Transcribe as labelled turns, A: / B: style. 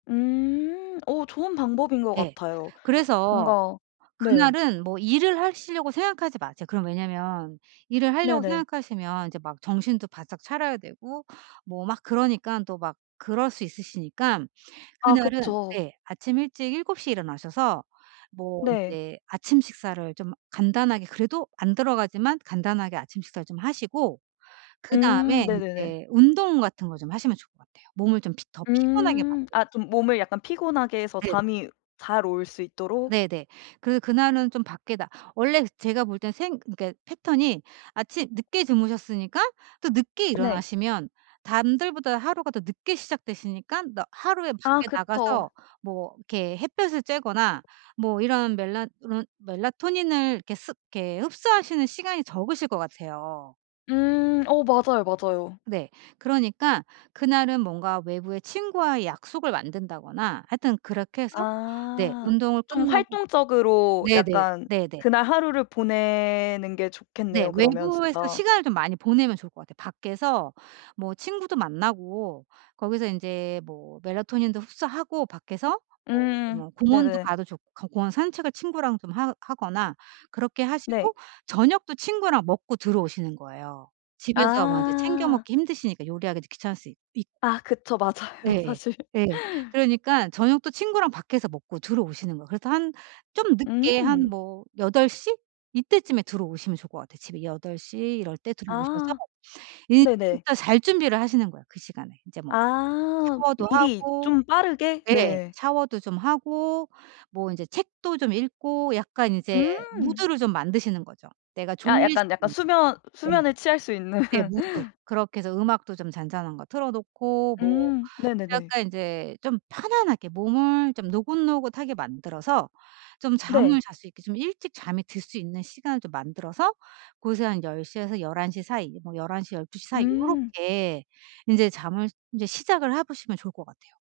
A: 음. 어 좋은 방법인 것
B: 예.
A: 같아요.
B: 그래서
A: 뭔가 네.
B: 그날은 뭐 일을 하시려고 생각하지 마세요. 그럼 왜냐하면 일을 하려고
A: 네네.
B: 생각하시면 이제 막 정신도 바짝 차려야 되고 뭐 막 그러니깐 또 막 그럴 수 있으시니까
A: 아
B: 그날은
A: 그쵸.
B: 네. 아침 일찍 7:00 에 일어나셔서 뭐
A: 네.
B: 이제 아침 식사를 좀 간단하게 그래도 안 들어가지만 간단하게 아침 식사를 좀 하시고
A: 음.
B: 그다음에
A: 네네네.
B: 이제 운동 같은 거 좀 하시면 좋을 것 같아요. 몸을 좀 더 피곤하게
A: 음.
B: 만들기.
A: 아 좀 몸을 약간 피곤하게 해서
B: 네.
A: 잠이 잘 올 수 있도록.
B: 네네. 그래서 그날은 좀 밖에 나 원래 제가 볼 땐 생 그니까 패턴이 아침 늦게 주무셨으니까 또 늦게
A: 네.
B: 일어나시면 남들보다 하루가 더 늦게 시작되시니까 남 하루에
A: 아
B: 밖에 나가서
A: 그쵸.
B: 뭐 이렇게 햇볕을 쬐거나 뭐 이런 멜라 이런 melatonin을 이렇게 습 이렇게 흡수하시는 시간이 적으실 것 같아요.
A: 음. 어 맞아요, 맞아요.
B: 네. 그러니까 그날은 뭔가 외부의 친구와의 약속을 만든다거나 하여튼 그렇게 해서 네.
A: 아.
B: 운동을
A: 좀
B: 끝나고
A: 활동적으로
B: 네네.
A: 약간
B: 네네.
A: 그날 하루를 보내는 게
B: 네.
A: 좋겠네요 그러면
B: 외부에서
A: 진짜.
B: 시간을 좀 많이 보내면 좋을 것 같아요. 밖에서 뭐 친구도 만나고 거기서 이제 뭐 melatonin도 흡수하고 밖에서 뭐
A: 음.
B: 뭐 공원도
A: 네네.
B: 가도 좋고 공원 산책을 친구랑 좀 하 하거나 그렇게 하시고
A: 네.
B: 저녁도 친구랑 먹고 들어오시는 거예요. 집에서 뭐 이제 챙겨
A: 아.
B: 먹기 힘드시니까 요리하기도 귀찮을 수 있고.
A: 아 그쵸. 맞아요
B: 예.
A: 사실.
B: 예. 그러니까 저녁도 친구랑 밖에서 먹고 들어오시는 거예요. 그래서 한 좀 늦게 한
A: 음.
B: 뭐 8:00? 이때쯤에 들어오시면 좋을 것 같아요. 집에 8:00 이럴 때 들어오셔서
A: 아. 네네.
B: 일단 잘 준비를 하시는 거예요 그 시간에. 이제 뭐
A: 아.
B: 샤워도
A: 미리
B: 하고
A: 좀 빠르게?
B: 네.
A: 네.
B: 샤워도 좀 하고 뭐 이제 책도 좀 읽고 약간 이제
A: 음.
B: 무드를 좀 만드시는 거죠 내가
A: 아
B: 졸릴 수
A: 약간 약간
B: 있는.
A: 수면,
B: 네.
A: 수면을 취할 수 있는.
B: 네 무드. 그렇게 해서 음악도 좀 잔잔한 거 틀어 놓고 뭐
A: 음 네네네.
B: 약간 이제 좀 편안하게 몸을 좀 노곤노곤하게 만들어서 좀 잠을
A: 네.
B: 잘 수 있게 좀 일찍 잠에 들 수 있는 시간을 좀 만들어서 그래서 한 10:00에서 11:00 사이. 뭐 11:00 12:00 사이
A: 음.
B: 요렇게 이제 잠을 이제 시작을 해 보시면 좋을 것 같아요.